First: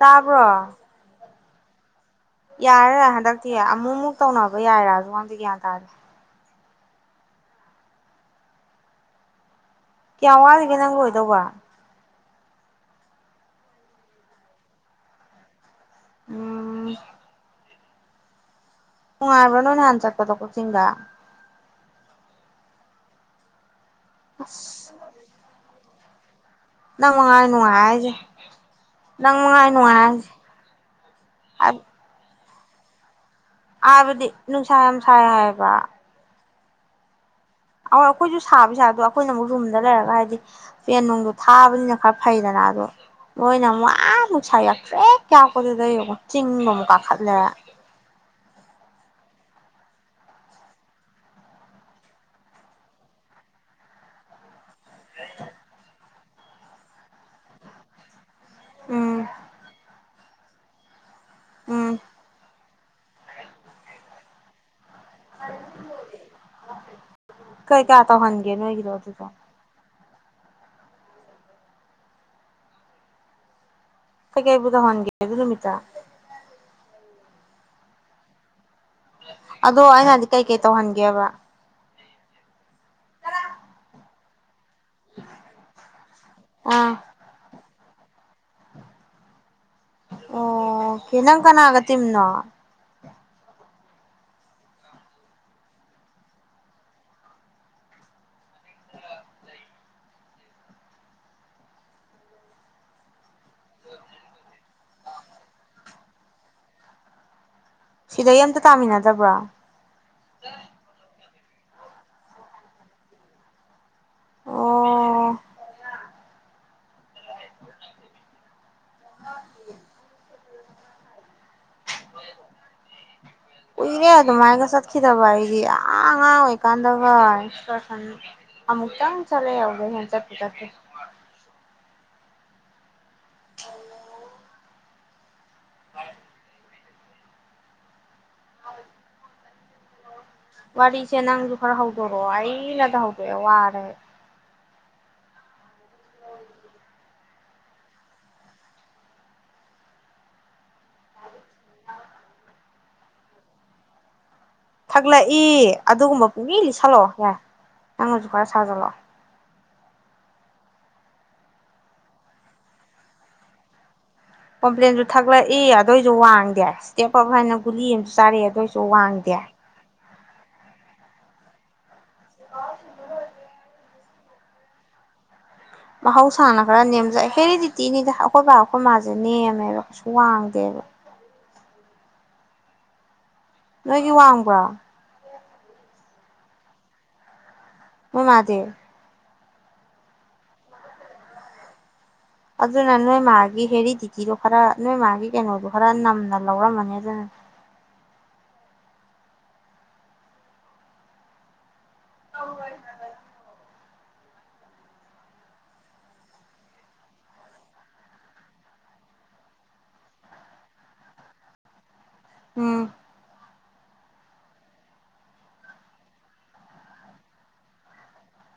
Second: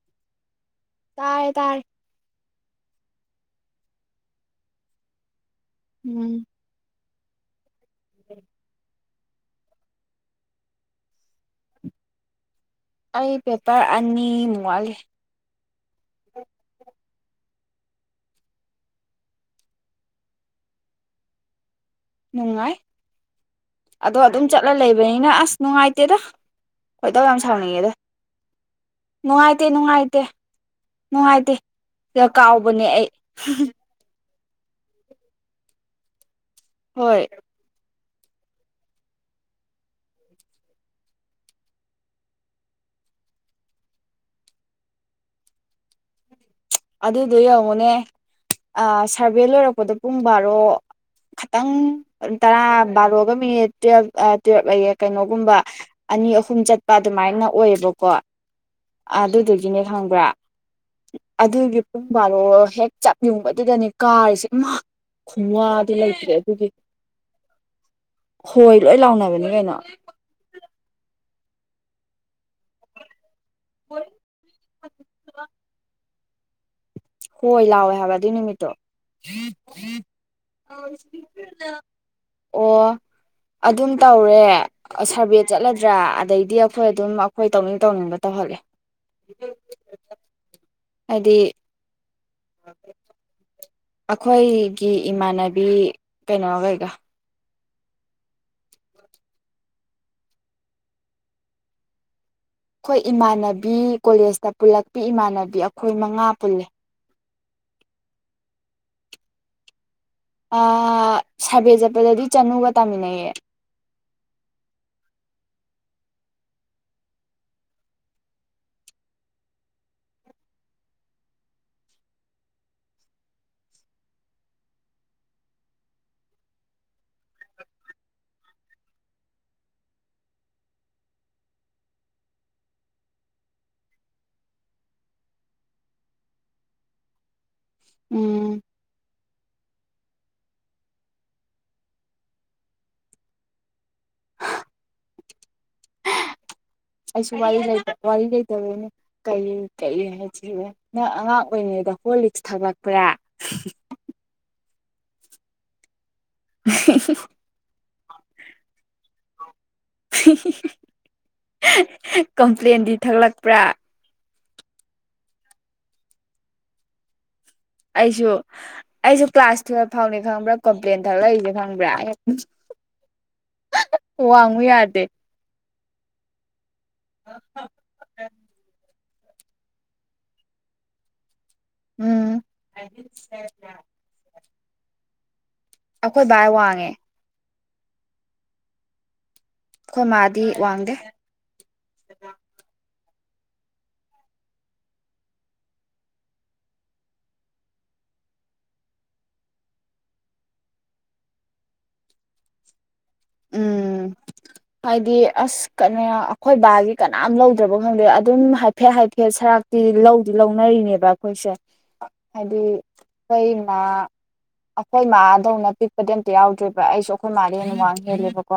ꯇꯥꯕ꯭ꯔꯣ ꯇꯥꯔ ꯇꯥꯔ ꯌꯥꯔꯦ ꯍꯟꯗꯛꯇꯤ ꯑꯃꯨꯛꯃꯨꯛ ꯇꯧꯅꯕ ꯌꯥꯏꯔꯥꯁꯨꯉꯣꯟꯗ ꯭ꯌꯥꯟ ꯎꯝ ꯎꯝ ꯀ ꯋꯥꯜꯒ ꯅꯪ ꯑꯣꯏꯣꯏꯗꯧ ꯋꯥ ꯑꯩ ꯄꯦꯄꯔ ꯑꯅꯤ ꯃꯨ ꯋꯥꯂꯤ ꯑꯝ ꯎꯨꯡꯥꯏꯕ꯭ꯔꯅꯣꯟ ꯆꯠ ꯀꯗ ꯀꯆꯒ ꯅꯨꯡꯉꯥꯏ ꯑꯗꯣ ꯑꯗꯨꯝ ꯆꯠꯂ ꯂꯩꯕꯅꯤꯅ ꯑꯁ ꯅꯨꯡꯉꯥꯏꯇꯦ ꯇꯦꯗ ꯅꯪ ꯃꯉꯥꯏ ꯅꯨꯡꯉꯥꯏ ꯍꯥꯏꯁꯦ ꯅꯪ ꯅꯨꯡꯉꯥꯏꯇꯦ ꯃꯅꯨꯡꯉꯥꯏ ꯅꯨꯡꯉꯥꯏꯇꯦ ꯅꯨꯡꯉꯥꯏꯁꯦ ꯅꯨꯡꯉꯥꯏꯇꯦ ꯁꯤꯗ ꯀꯥꯎꯕꯅꯦ ꯑꯩ ꯑꯕꯗꯤ ꯅꯨꯡꯁꯥ ꯌꯥꯝ ꯁꯥꯏ ꯍꯥꯏꯌꯦꯕ ꯍꯣꯏ ꯑꯣꯏ ꯑꯩꯈꯣꯏꯁꯨ ꯁꯥꯕꯁꯦ ꯑꯗꯣ ꯑꯩꯈꯣꯏꯅ ꯑꯃꯨꯛ ꯔꯨꯝꯗ ꯂꯩꯔꯒ ꯍꯥꯏꯗꯤ ꯄꯦꯟ ꯅꯨꯡꯗꯣ ꯊꯥꯕꯅꯤꯅ ꯈꯔ ꯐꯩꯗꯅ ꯑꯗꯣ ꯅꯣꯏꯅ ꯑꯃꯨꯛ ꯋꯥ ꯑꯃꯨꯛ ꯁꯥ ꯌꯥꯛꯇ꯭ꯔꯦꯛ ꯀꯌꯥꯛꯄꯗꯨꯗꯩꯕ ꯑꯗꯨꯗꯣ ꯌꯦꯡꯉꯣꯅꯦ ꯁꯥꯔꯚꯦ ꯂꯣꯏꯔꯛꯄ ꯂꯄꯗ ꯄꯨꯡ ꯕꯥꯔꯣ ꯈꯈꯤꯇꯪ ꯇꯔꯥ ꯕꯥꯔꯣꯒ ꯃꯤꯅꯤꯠ ꯇꯨꯋꯜꯕ ꯇꯨꯋꯜꯕ ꯂꯩꯌꯦ ꯀꯩꯅꯣꯒꯨꯝꯕ ꯑꯅꯤ ꯑꯍꯨꯝ ꯆꯠꯄ ꯑꯗꯨꯃꯥꯏꯅ ꯑꯣꯏꯌꯦꯕꯀꯣ ꯎꯝ ꯑꯗꯨꯗꯨꯒꯤꯅꯦ ꯈꯪꯕ꯭ꯔꯥ ꯑꯗꯨꯒꯤ ꯎꯝ ꯄꯨꯡ ꯕꯥꯔꯣ ꯍꯦꯛ ꯆꯞꯌꯨꯡꯕꯗꯨꯗꯅꯦ ꯀꯥꯔꯤꯁꯦ ꯏꯃꯥ ꯈꯨꯋꯥꯗꯤ ꯂꯩꯇ꯭ꯔꯦ ꯑꯗꯨꯒꯤ ꯀꯩꯀꯥ ꯇꯧꯍꯟꯒꯦ ꯍꯣꯏ ꯅꯣꯏꯒꯤꯗꯣ ꯂꯣꯏ ꯑꯗꯨꯗꯣ ꯂꯥꯎꯅꯕꯅꯤ ꯀꯩꯅꯣ ꯀꯩꯀꯩꯕꯨ ꯇꯧꯍꯟꯒꯦ ꯑꯗꯨ ꯅꯨꯃꯤꯠꯇ ꯍꯣꯏ ꯂꯥꯎꯋꯦ ꯍꯥꯏꯕ ꯑꯗꯨꯏ ꯅꯨꯃꯤꯠꯇꯣ ꯑꯗꯣ ꯑꯩꯅ ꯍꯥꯏꯗꯤ ꯀꯩꯀꯩ ꯇꯧꯍꯟꯒꯦꯕ ꯑꯣ ꯑꯗꯨꯝ ꯇꯧꯔ ꯇꯦ ꯁꯔꯚꯦ ꯆꯠꯂꯗ꯭ꯔꯥ ꯑꯗꯩꯗꯤ ꯑꯈꯣꯏ ꯑꯗꯨꯝ ꯑꯈꯣꯏ ꯇꯧꯅꯤꯡ ꯇꯧꯅꯤꯡꯕꯠ ꯑꯣ ꯀꯦ ꯅꯪ ꯀꯅꯥꯒ ꯇꯤꯝꯅꯣ [unintelligible] ꯑꯈꯣꯏꯒꯤ ꯏꯃꯥꯟꯅꯕꯤ ꯀꯩꯅꯣꯒꯩꯒ ꯈꯣꯏ ꯏꯃꯥꯟꯅꯕ ꯕꯤ ꯀꯣꯂꯦꯖ ꯇꯞ ꯄꯨꯜꯂꯛꯄꯤ ꯏꯃꯥꯟꯅꯕꯤ ꯑꯈꯣꯏ ꯃꯉꯥ ꯄꯨꯜꯂꯦ ꯁꯤꯗꯩ ꯑꯝꯇ ꯇꯥꯃꯤꯟꯅꯗꯕ꯭ꯔꯥ ꯑꯥ ꯁꯥꯕꯦ ꯆꯠꯄꯗꯗꯤ ꯆꯅꯨꯒ ꯇꯥꯃꯤꯟꯅꯩꯌꯦ ꯑꯣ [unintelligible] ꯀꯨꯏꯔꯦ ꯑꯗꯨꯃꯥꯏꯒ ꯆꯠꯈꯤꯗꯕ ꯑꯩꯗꯤ ꯑꯥ ꯑꯉꯥꯡ ꯑꯣꯏꯀꯥꯟꯗꯒ ꯑꯦꯛꯁꯀꯔꯁꯟ ꯑꯃꯨꯛꯇꯪ ꯆꯠꯂꯦ ꯑꯧꯗꯩ ꯍꯦꯟ ꯆꯠꯄꯨ ꯆꯠꯇꯔꯤ [unintelligible] ꯎꯝ ꯋꯥꯔꯤꯁꯦ ꯅꯪꯖꯨ ꯈꯔ ꯍꯧꯗꯣꯔꯛꯑꯣ ꯑꯩꯅꯗ ꯍꯧꯗꯣꯛꯑꯦ ꯋꯥꯔꯦ ꯑꯩ [unintelligible] ꯑꯩꯁꯨ ꯋꯥꯔꯤ ꯂꯩꯇ ꯋꯥꯔꯤ ꯂꯩꯇꯕꯩꯅꯦ ꯀꯩ ꯀꯩ ꯍꯥꯏꯖꯤꯒꯦ ꯅꯪ ꯑꯉꯥꯡ ꯑꯣꯏꯔꯤꯉꯩꯗ ꯍꯣꯔꯂꯤꯛꯁ ꯊꯛꯂꯛ ꯄꯔꯥ ꯊꯛꯂꯛꯏ ꯑꯗꯨꯒꯨꯝꯕ ꯄꯨꯡꯂꯤ ꯂꯤꯁꯜꯂꯣ ꯌꯥꯏ ꯅꯪꯅꯖꯨ ꯈꯔ ꯁꯥꯖꯜꯂꯣ ꯀꯝꯄ꯭ꯂꯦꯟꯗꯤ ꯊꯛꯂꯛꯄ꯭ꯔꯥ ꯀꯝꯄ꯭ꯂꯦꯟꯖꯨ ꯊꯛꯂꯛꯏ ꯑꯗꯣꯏꯖꯨ ꯋꯥꯡꯗꯦ [unintelligible] ꯑꯩꯁꯨ ꯆꯥꯔꯛꯑꯦ ꯑꯗꯨꯏꯁꯨ ꯑꯩꯁꯨ ꯋꯥꯡꯗꯦ ꯀ꯭ꯂꯥꯁ ꯇꯨꯌꯦꯜꯞ ꯐꯥꯎꯅꯤ ꯈꯪꯕ꯭ꯔꯥ ꯀꯣꯝꯄ꯭ꯂꯦꯟ ꯊꯛꯂꯛꯏꯖꯦ ꯈꯪꯕ꯭ꯔꯥ ꯍꯦꯛ [unintelligible] ꯋꯥꯡꯉꯨ ꯌꯥꯗꯦ ꯃꯍꯧ ꯁꯥꯅ ꯈꯔ ꯅꯦꯝꯖꯩ ꯍꯦꯔꯤꯗꯤꯇꯤꯅꯤꯗ ꯑꯈꯣꯏ ꯕꯥ ꯑꯈꯣꯏ ꯃꯥ ꯅꯦꯝꯃꯦꯕ ꯀꯩꯁꯨ ꯋꯥꯡꯗꯦꯕ ꯎꯝ ꯅꯣꯏꯒꯤ ꯋꯥꯡꯕ꯭ꯔꯣ ꯑꯩꯈꯣꯏ ꯚꯥꯏ ꯋꯥꯡꯉꯦ ꯑꯣ ꯃꯥꯗꯦꯕ ꯑꯩꯣꯏ ꯃꯥꯗꯤ ꯋꯥꯡꯗꯦ ꯑꯗꯨꯅ ꯅꯣꯏ ꯃꯥꯒꯤ ꯍꯦꯔꯤ ꯇꯤꯇꯤꯗꯣ ꯈꯔ ꯅꯣꯏ ꯃꯥꯒꯤ ꯀꯩꯅꯣꯗꯣ ꯈꯔ ꯅꯝꯅ ꯂꯧꯔꯝꯃꯅꯤ ꯑꯗꯨꯅ ꯍ ꯍꯣꯏ ꯍ ꯎꯝ ꯍꯥꯏꯗꯤ ꯑꯁ ꯀꯩꯅ ꯑꯩꯈꯣꯏ ꯕꯥꯒꯤ ꯀꯅꯥꯝ ꯂꯧꯗ꯭ꯔꯕ ꯈꯪꯗꯦ ꯑꯗꯨꯝ ꯍꯥꯏꯐꯦꯠ ꯍꯥꯏꯐꯦꯠ ꯁꯔꯥꯛꯇꯤ ꯂꯧꯗꯤ ꯂꯧꯅꯔꯤꯅꯦꯕ ꯑꯩꯈꯣꯏꯁꯦ ꯍꯥꯏꯗꯤ ꯎꯝ ꯀꯩꯅ ꯑꯩꯈꯣꯏ ꯃꯥꯗꯧꯅ ꯄꯤꯛꯄꯗꯤ ꯑꯝꯇ ꯌꯥꯎꯗ꯭ꯦꯕ ꯑꯩꯁꯨ ꯑꯩꯈꯣꯏ ꯃꯥꯜꯗꯤꯦ ꯅꯨꯡꯉꯡꯉꯦ ꯍꯦꯕꯀꯣ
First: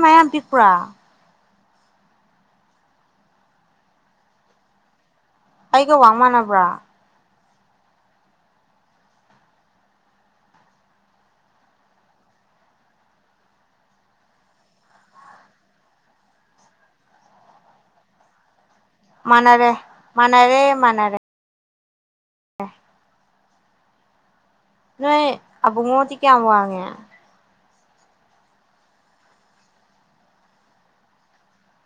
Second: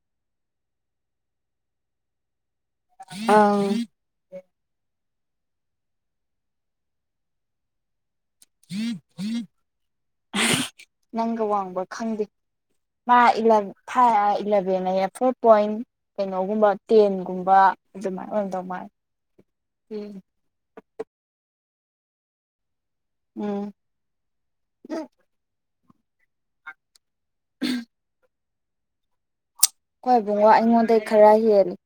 ꯃꯌꯥ ꯄꯛꯄꯥ ꯑꯥ ꯀꯩꯒ ꯋꯥꯡꯃꯅꯥꯕ꯭ꯔꯥ ꯅꯪꯒ ꯋꯥꯡꯕ ꯈꯪꯗꯦ ꯃꯥ ꯐꯥꯏꯚ ꯏꯂꯚꯦꯟ ꯍꯥꯏꯌꯦ ꯐꯣꯔ ꯄꯣꯏꯟ ꯀꯩꯅꯣꯒꯨꯝꯕ ꯇꯦꯟꯒꯨꯝꯕ ꯑꯗꯨꯃꯥꯏꯅ ꯑꯣꯏꯅ ꯇꯧ ꯃꯥ ꯃꯅꯔꯦ ꯃꯅꯔꯦ ꯃꯅꯔꯦ ꯍ ꯎꯝ ꯅꯣꯏ ꯑꯕꯉꯇꯤ ꯀꯦꯌꯥ ꯋꯥꯉ ꯍꯣꯏꯕꯨꯡ ꯋꯥ ꯑꯩꯉꯣꯟꯗꯩ ꯈꯔ ꯍꯦꯜꯜꯂꯤꯦ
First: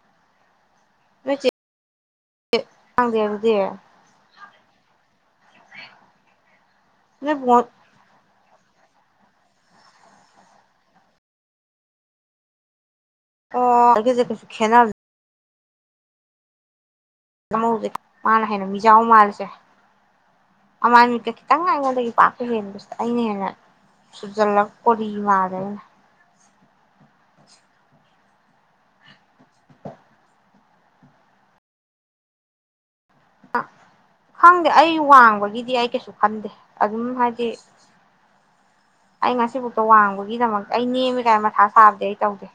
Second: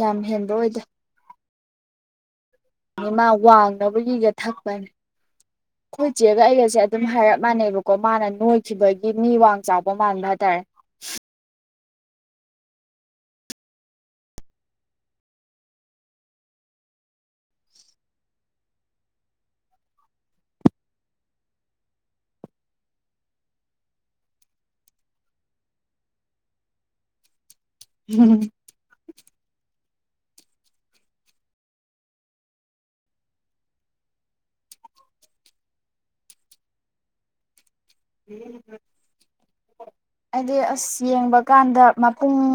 ꯌꯥꯝ ꯍꯦꯟꯕ ꯑꯣꯏꯗ ꯃꯆꯦ ꯃꯥ ꯋꯥꯡꯅꯕꯒꯤꯒ ꯊꯛꯄ ꯑꯩꯣꯏ ꯆꯦꯒꯁ ꯑꯗꯨꯝ ꯅꯣꯏ ꯍꯥꯏꯔꯞ ꯕꯨꯡꯉꯣ ꯃꯥꯟꯅꯦꯕꯀꯣ ꯃꯥꯅ ꯅꯣꯏ ꯆꯈꯤꯕꯒꯤ ꯃꯤ ꯋꯥꯡ ꯆꯥꯎꯕ ꯃꯥꯟꯕ ꯍꯥꯏꯇꯥꯔꯦ ꯑꯦꯦ ꯀꯁꯨ ꯈꯅ ꯍ ꯍꯧꯖꯤꯛ ꯃꯥꯅ ꯍꯦꯟꯅ ꯃꯤꯖꯥꯎ ꯃꯥꯜꯜꯂꯤꯁꯦ ꯑꯃꯥꯟꯀ ꯈꯤꯇꯪ ꯉ ꯑꯩꯉꯣꯟꯗꯒꯤ ꯄꯥꯛꯄ ꯍꯦꯟꯕꯁꯤꯗ ꯑꯩꯅ ꯍꯦꯟꯅ ꯁꯨꯖꯜꯂꯒ ꯀꯣꯔꯤ ꯃꯥꯜꯂꯅ ꯎꯝ ꯈꯪꯗꯦ ꯑꯩ ꯋꯥꯡꯕꯒꯤꯗꯤ ꯑꯩ ꯀꯩꯁꯨ ꯈꯟꯗꯦ ꯑꯗꯨꯝ ꯍꯥꯏꯗꯤ ꯎꯝ ꯑꯩ ꯉꯁꯤꯕꯨ ꯍꯥꯏꯗꯤ ꯑꯁ ꯌꯦꯡꯕ ꯀꯥꯟꯗ ꯁꯥꯕꯗꯤ ꯑꯩ ꯃꯄꯨꯡ ꯇꯧꯗꯦ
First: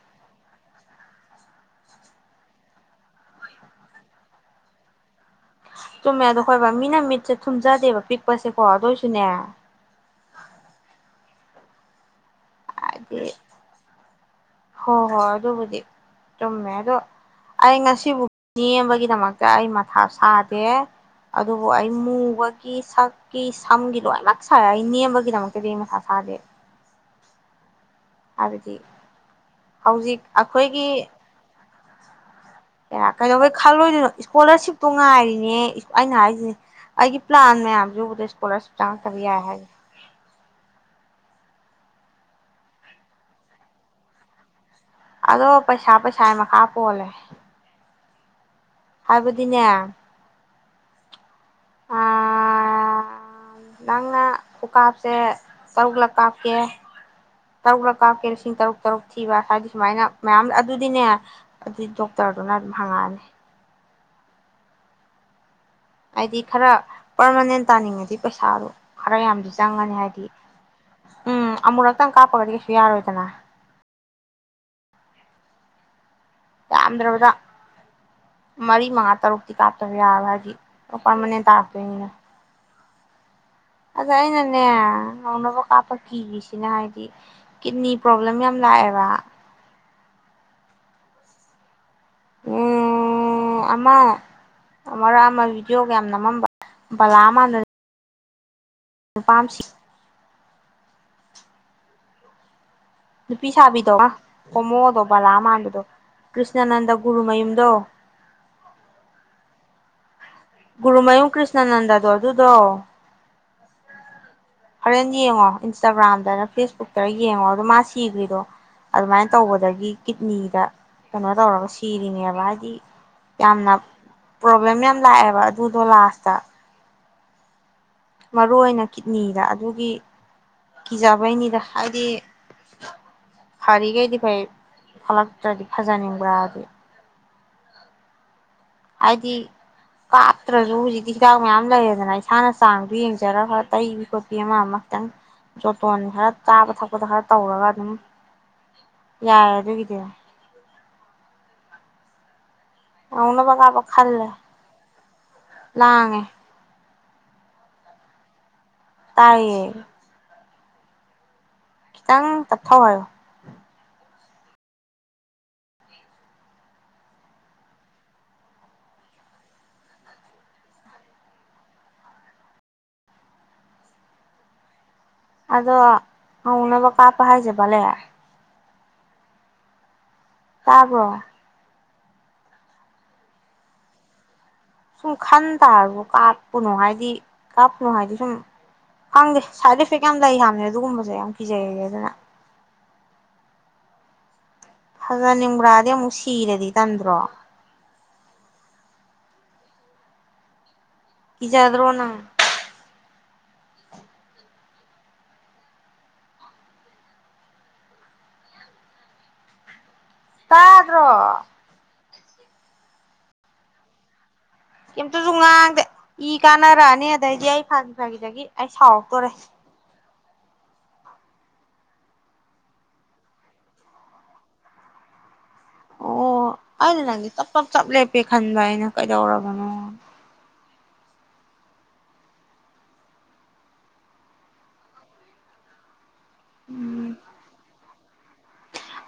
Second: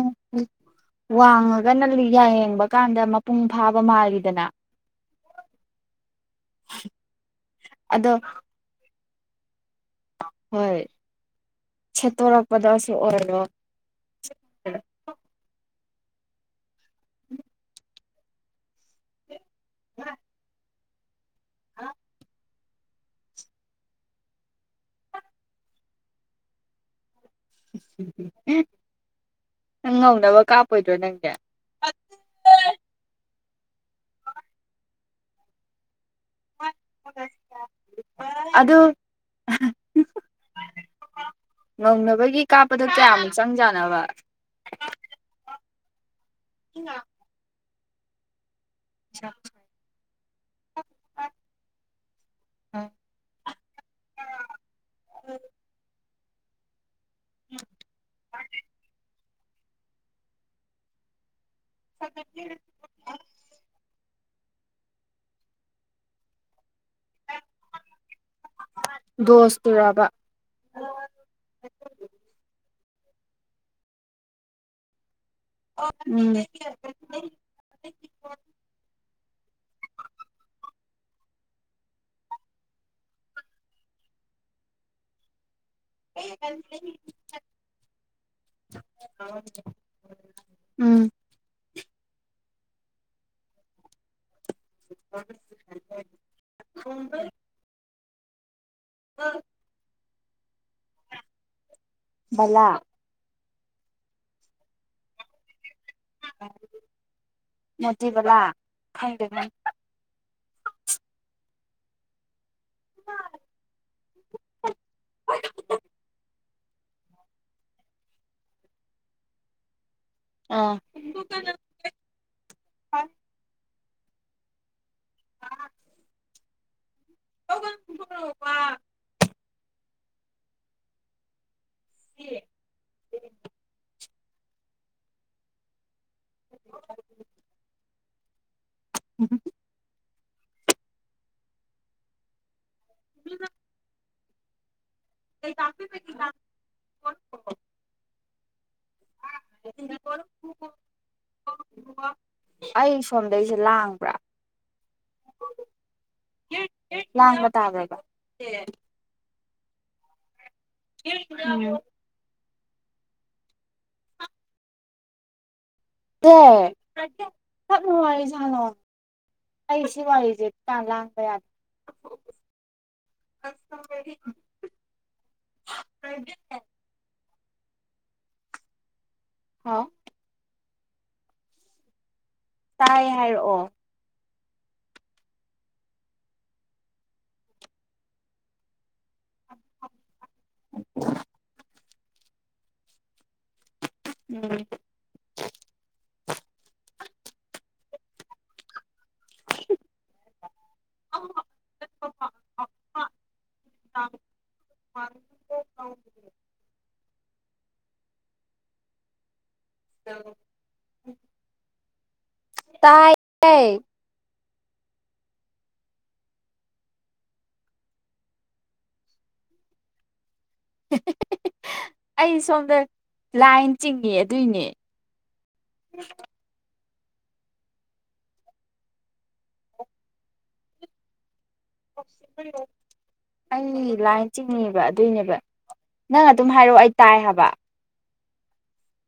ꯋꯥꯡꯉꯒꯅꯌꯦꯡꯕ ꯀꯥꯟꯗ ꯃꯄꯨꯡ ꯐꯥꯕ ꯃꯥꯜꯂꯤꯗꯅ ꯆꯨꯝꯃꯦ ꯑꯗꯣ ꯈꯣꯏꯕ ꯃꯤꯅ ꯃꯤꯠꯁꯦ ꯊꯨꯝꯖꯗꯦꯕ ꯑꯗꯣ ꯄꯤꯛꯄꯁꯦꯀꯣ ꯑꯗꯨꯗ ꯁꯨꯟꯅꯌꯥ ꯍꯣꯏ ꯁꯦꯠꯇꯣꯔ ꯑꯗ ꯍꯣ ꯍꯣꯏ ꯑꯗꯨꯗꯣꯕꯨꯗꯤ ꯁꯃꯦ ꯑꯗꯣ ꯑꯩ ꯉꯁꯤꯕꯨ ꯅ ꯑꯃꯒꯤꯒꯤ ꯇꯃꯒ ꯑꯩ ꯃꯊꯥꯞ ꯁꯥꯗꯦ ꯑꯗꯨꯗ ꯑꯩꯃꯨ ꯁꯛꯀꯤ ꯁꯝꯒꯤ ꯂꯣꯏ ꯉꯥꯛ ꯁꯥꯔꯦ ꯑꯩ ꯅꯦꯝꯕꯒꯤꯗꯃꯛꯇꯗꯤ ꯑꯩ ꯃꯁꯥ ꯁꯥꯗꯦ ꯎꯝ ꯍꯥꯏꯕꯗꯤ ꯅꯪ ꯍꯧꯖꯤꯛ ꯉꯧꯅꯕ ꯑꯩꯈꯣꯏꯒꯤ ꯀꯥꯞꯄꯣꯏꯗ꯭ꯔꯣ ꯅꯪꯗꯤ ꯀꯩꯗꯧꯕ ꯈꯜꯂꯣꯏꯗꯣꯏꯅꯣ ꯏꯁꯀꯣꯂꯔꯁꯤꯞꯇꯣ ꯉꯥꯏꯔꯤꯅꯦ ꯑꯩꯅ ꯍꯥꯏꯁꯤꯅꯦ ꯑꯩꯒꯤ ꯄ꯭ꯂꯥꯟ ꯃꯌꯥꯝꯁꯤ ꯎꯕꯨꯗ ꯏꯁꯀꯣꯂꯥꯔꯁꯤꯞ ꯑꯗꯨ ꯆꯪꯉꯛꯇꯕ ꯌꯥꯏ ꯍꯥꯏꯁꯦ ꯉꯧꯅꯕꯒꯤ ꯀꯥꯞꯄꯗꯣ ꯀꯌꯥꯃꯨꯛ ꯆꯪꯖꯥꯅꯕ ꯑꯗꯣ ꯄꯥ ꯁꯥꯏ ꯃꯈꯥ ꯄꯣꯜꯂꯦ ꯍꯥꯏꯕꯗꯤꯅ ꯅꯪꯅ ꯈꯨꯀꯥꯞꯁꯦ ꯇꯔꯨꯛꯂꯛ ꯀꯥꯞ ꯀꯦ ꯇꯔꯨꯛꯂꯀ ꯀꯦꯜꯁꯤ ꯇꯔꯨꯛ ꯇꯔꯨꯛ ꯊꯤꯕ ꯍꯥꯏꯗꯤ ꯁꯨꯃꯥꯏꯅ ꯃꯌꯥꯝ ꯑꯗꯨꯗꯤꯅꯦ ꯑꯗꯨꯏ ꯗꯣꯛꯇꯔꯗꯨꯅ ꯑꯗꯨꯝ ꯍꯪꯉꯛꯑꯅꯤ ꯍꯥꯏꯗꯤ ꯈꯔ ꯄꯔꯃꯥꯅꯦꯟ ꯇꯥꯅꯤꯡꯉꯗꯤ ꯄꯩꯁꯥꯗꯣ ꯈꯔ ꯌꯥꯝꯗꯤ ꯆꯪꯉꯅꯤ ꯗꯣꯁꯇꯨꯔꯕ ꯍꯥꯏꯗꯤ ꯎꯝ ꯑꯃꯨꯔꯛꯇꯪ ꯀꯥꯞꯄꯒꯗꯤ ꯀꯩ ꯌꯥꯔꯣꯏꯗꯅ ꯑꯣ ꯆꯥꯝꯗ꯭ꯔꯕꯗ ꯃꯔꯤ ꯃꯥ ꯇꯔꯨꯛꯇꯤ ꯀꯥꯞꯇꯕ ꯌꯥꯔ ꯍꯥꯏꯗꯤ ꯄꯔꯃꯅꯦꯟ ꯇꯥꯔꯛꯇꯣꯏꯅꯤꯅ ꯑꯗꯥꯏ ꯅꯅꯦꯦ ꯅꯅ ꯑꯄꯥꯛꯞꯄ ꯀꯤꯔꯤꯁꯤꯅ ꯍꯥꯏꯕꯗꯤ ꯀꯤꯗꯅꯤ ꯄ꯭ꯔꯣꯕ꯭ꯂꯦꯝ ꯌꯥꯝ ꯂꯥꯛꯑꯦꯕ ꯎꯝ ꯎꯝ ꯑꯃ ꯑꯃꯛ ꯑꯃ ꯚꯤꯗꯤꯑꯣꯒ ꯌꯥꯝ ꯅꯝꯃꯝꯕ ꯕꯂꯥ ꯃꯥꯟꯅ ꯑꯗꯨ ꯄꯥꯝꯁꯤ ꯂ ꯅꯨꯄꯤ ꯁꯥꯕꯤꯗꯣ ꯀꯣꯃꯣꯗꯣ ꯕꯂꯥ ꯃꯥꯟꯕꯗꯣ ꯀ꯭ꯁꯅꯅꯟꯗ ꯒꯔꯃꯌꯨꯝꯗꯣ ꯃꯣꯇꯤ ꯕꯂꯥ ꯈꯪꯗꯦ ꯈꯪꯗꯦ ꯒꯨꯔꯨꯃꯌꯨꯝ ꯀ꯭ꯁꯅꯅꯟꯗꯗꯣ ꯑꯗꯨ ꯑꯗꯨꯗꯣ [inaudible] ꯐꯦꯁꯕꯨꯛꯇ ꯌꯦꯡꯉꯣ ꯑꯗꯣ ꯃꯥ ꯁꯤꯈ꯭ꯔꯤꯗꯣ ꯑꯗꯨꯃꯥꯏꯅ ꯇꯧꯕꯗꯒꯤ ꯀꯤꯗꯅꯤꯗ ꯑꯥ ꯀꯩꯅꯣ ꯇꯧꯔꯒ ꯁꯤꯔꯤꯉꯦꯕ ꯍꯥꯏꯗꯤ ꯌꯥꯝꯅ ꯄ꯭ꯔꯣꯕ꯭ꯂꯦꯝ ꯌꯥꯝ ꯂꯥꯛꯑꯦꯕ ꯑꯗꯨꯗꯣ ꯂꯥꯁꯇ ꯃꯔꯨ ꯑꯣꯏꯅ ꯀꯤꯠꯅꯤꯗ ꯑꯗꯨꯒꯤ ꯀꯤꯖꯕꯩꯅꯤꯗ ꯍꯥꯏꯗꯤ ꯐꯔꯤꯈꯩꯗꯤ ꯑꯩ ꯐꯥꯂꯛꯛꯇꯇ꯭ꯔꯥꯗꯤ ꯐꯖꯅꯤ ꯔꯥꯕꯤ ꯍꯥꯏꯗꯤ ꯀꯥꯞꯇ꯭ꯔꯁꯨ ꯍꯧꯖꯤꯛꯇꯤ ꯍꯤꯗꯥꯛ ꯃꯌꯥꯝ ꯂꯩꯌꯦꯗꯅ ꯏꯁꯥꯅ ꯇꯥꯡꯕꯤ ꯌꯦꯖꯔ ꯐ ꯇ ꯄ ꯑꯝꯃ ꯑꯃ ꯈꯤꯇꯪ ꯌꯖꯣꯇꯣꯟ ꯈꯔ ꯆꯥꯕ ꯊꯛꯄꯗ ꯈꯔ ꯇꯧꯔꯒ ꯑꯗꯨꯝ ꯌꯥꯔꯦ ꯑꯗꯨꯒꯤꯗꯤ ꯑꯩ ꯉꯧꯅꯕ ꯁꯣꯝꯗꯁꯦ ꯀꯥꯞꯄ ꯂꯥꯡꯕ꯭ꯔꯥ ꯈꯜꯂꯦ ꯂꯥꯡꯉꯦ ꯂꯥꯡꯕ ꯇꯥꯕ꯭ꯔꯒ ꯇꯥꯏꯌꯦ ꯏ ꯈꯤ ꯇꯪ ꯊꯋꯣ ꯑꯦꯦ ꯌꯥꯝꯞ ꯅꯨꯡ ꯋꯥꯔꯤꯁꯥꯠꯂꯣꯅꯦ ꯑꯩ ꯁꯤ ꯋꯥꯔꯤꯁꯦ ꯇꯥꯟ ꯂꯥꯡꯕ ꯌꯥꯗꯦ ꯑꯗꯣꯅꯅꯕ ꯀꯥ ꯄꯥꯏꯖꯕ ꯂꯦ ꯍꯥ ꯀꯥꯒꯣ ꯇꯥꯏ ꯍꯥꯏꯔꯛꯑꯣ ꯁꯨꯝ ꯈꯟ ꯇꯥꯔꯕ ꯀꯥꯞꯄꯅꯣ ꯍꯥꯏꯗꯤ ꯀꯥꯞꯄꯅꯣ ꯍꯥꯏꯗꯤ ꯁꯨꯝ ꯈꯪꯗꯦ ꯁꯥꯏꯠ ꯏꯐꯦꯛ ꯌꯥꯝ ꯂꯩ ꯍꯥꯃꯦ ꯑꯗꯨꯒꯨꯝꯕꯁꯨ ꯌꯥꯝ ꯀꯤꯖꯩꯔꯦ ꯑꯗꯨꯅ ꯎꯝ ꯐꯖꯅꯤꯡꯕ꯭ꯔꯥꯗꯤ ꯑꯃꯨꯛ ꯁꯤꯔꯗꯤ ꯇꯟꯗ꯭ꯔꯣ ꯏꯖꯥꯗꯔꯣꯅ [inaudible] ꯇꯥꯗ꯭ꯔꯣ ꯇꯥꯏ ꯀꯝꯇꯁꯨ ꯉꯥꯡꯗꯦ ꯏ ꯀꯥꯟꯅꯔꯛꯑꯅꯤ ꯑꯗꯩꯗꯤ ꯑꯩ ꯐꯥꯒꯤ ꯐꯥꯒꯤꯗꯒꯤ ꯑꯩ ꯁꯥꯎꯔꯛꯇꯣꯔꯦ ꯑꯩ ꯁꯣꯝꯗ ꯂꯥꯏꯟ ꯆꯤꯡꯉ ꯑꯗꯨꯏꯅꯦ ꯎꯝ ꯍꯥꯏꯗ ꯅꯪꯗꯤ ꯆꯞ ꯆꯞ ꯆꯞ ꯂꯦꯞꯄꯦ ꯈꯟꯕ ꯍꯥꯏꯅ ꯀꯩꯗꯧꯔꯕꯅꯣ ꯑꯩꯒꯤ ꯂꯥꯏꯟ ꯆꯤꯡꯉꯕ ꯑꯗꯨꯏꯅꯦꯕ ꯅꯪ ꯑꯗꯨꯝ ꯍꯥꯏꯔꯛꯑꯣ ꯑꯩ ꯎꯝ ꯇꯥꯏ ꯍꯥꯏꯕ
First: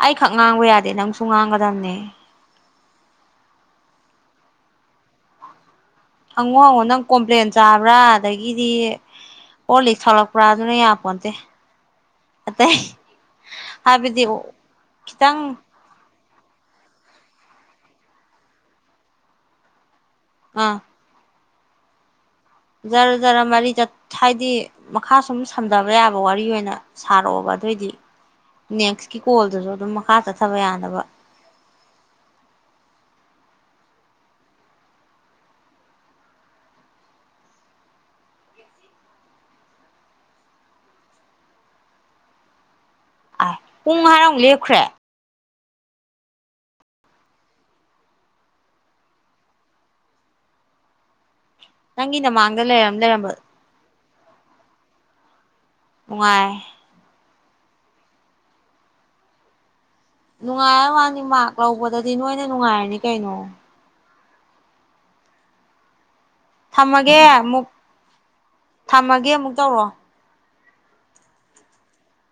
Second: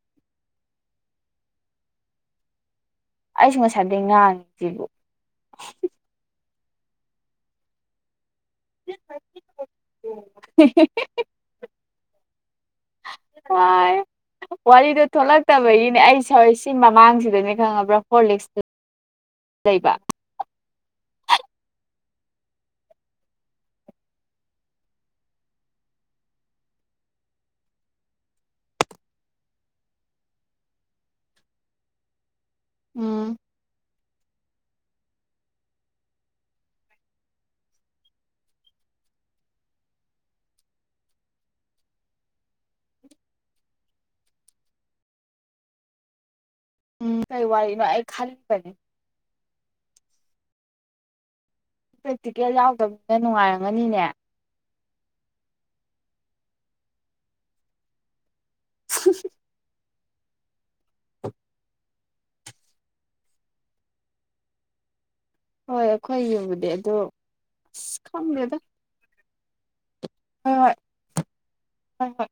ꯑꯩꯈꯛ ꯉꯥꯡꯕ ꯌꯥꯗꯦ ꯅꯪꯁꯨ ꯉꯥꯡꯒꯗꯕꯅꯦ ꯑꯩꯁꯨ ꯉꯁꯥꯏꯗꯒꯤꯩ ꯉꯥꯡꯉꯤꯁꯤꯕꯨ ꯅꯪꯉꯣ ꯍꯪꯉꯣ ꯅꯪ ꯀꯝꯄ꯭ꯂꯦꯟ ꯆꯥꯕ꯭ꯔꯥ ꯑꯗꯒꯤꯗꯤ ꯑꯣ ꯂꯤꯛ ꯊꯂꯛꯄ꯭ꯔꯥ ꯑꯗꯨꯅ ꯌꯥꯄꯣꯟꯇꯦ ꯑꯇꯩ ꯍꯥꯏꯕꯗꯤ ꯈꯤꯇꯪ ꯍꯣꯏ ꯁꯤ ꯃꯃꯥꯡꯁꯤꯗꯅꯦ ꯈꯪꯉꯕ꯭ꯔꯥ ꯐꯣꯔ ꯂꯤꯛꯁ ꯂꯩꯕ ꯑꯥ [unintelligible] ꯖꯔ ꯖꯔ ꯃꯔꯤ ꯍꯥꯏꯗꯤ ꯃꯈꯥ ꯁꯨꯝ ꯁꯝꯊꯕ ꯌꯥꯕ ꯋꯥꯔꯤ ꯑꯣꯏꯅ ꯁꯥꯔꯛꯑꯣꯕ ꯑꯗꯨꯑꯣꯏꯗꯤ ꯅꯦꯛꯁꯀꯤ ꯀꯣꯜꯗꯁꯨ ꯑꯗꯨꯝ ꯃꯈꯥ ꯆꯠꯊꯕ ꯌꯥꯅꯕ ꯎꯝ ꯑ ꯄꯨꯡ ꯍꯥꯏꯔꯃꯨꯛ ꯂꯦꯞꯈ꯭ꯔꯦ ꯎꯝ ꯀꯩ ꯋꯥꯔꯤꯅꯣ ꯑꯩ ꯈꯜꯂꯤꯕꯅꯤ ꯅꯪꯒꯤ ꯄ꯭ꯔꯦꯛꯇꯤꯀꯦꯜ ꯅꯃꯥꯡꯗ ꯂꯩꯔꯝ ꯌꯥꯎꯗꯕꯅꯤꯅ ꯂꯩꯔꯝꯕ ꯅꯨꯡꯉꯥꯏꯔꯝꯒꯅꯤꯅꯦ ꯅꯨꯡꯉꯥꯏ [unintelligible] ꯅꯨꯡꯉꯥꯏꯔ ꯋꯥꯅꯤ ꯃꯥꯔ ꯂꯧꯕꯗꯗꯤ ꯅꯣꯏꯅ ꯅꯨꯡꯉꯥꯏꯔꯅꯤ ꯀꯩꯅꯣ ꯍꯣꯏ ꯑꯩꯈꯣꯏ ꯌꯨꯕꯗꯤ ꯑꯗꯣ ꯊꯝꯃꯒꯦ ꯑꯁ ꯈꯪꯗꯦꯗ ꯗ ꯋꯥꯣ ꯍꯣꯏ ꯍꯣꯏ ꯍꯣꯏ ꯍꯣꯏ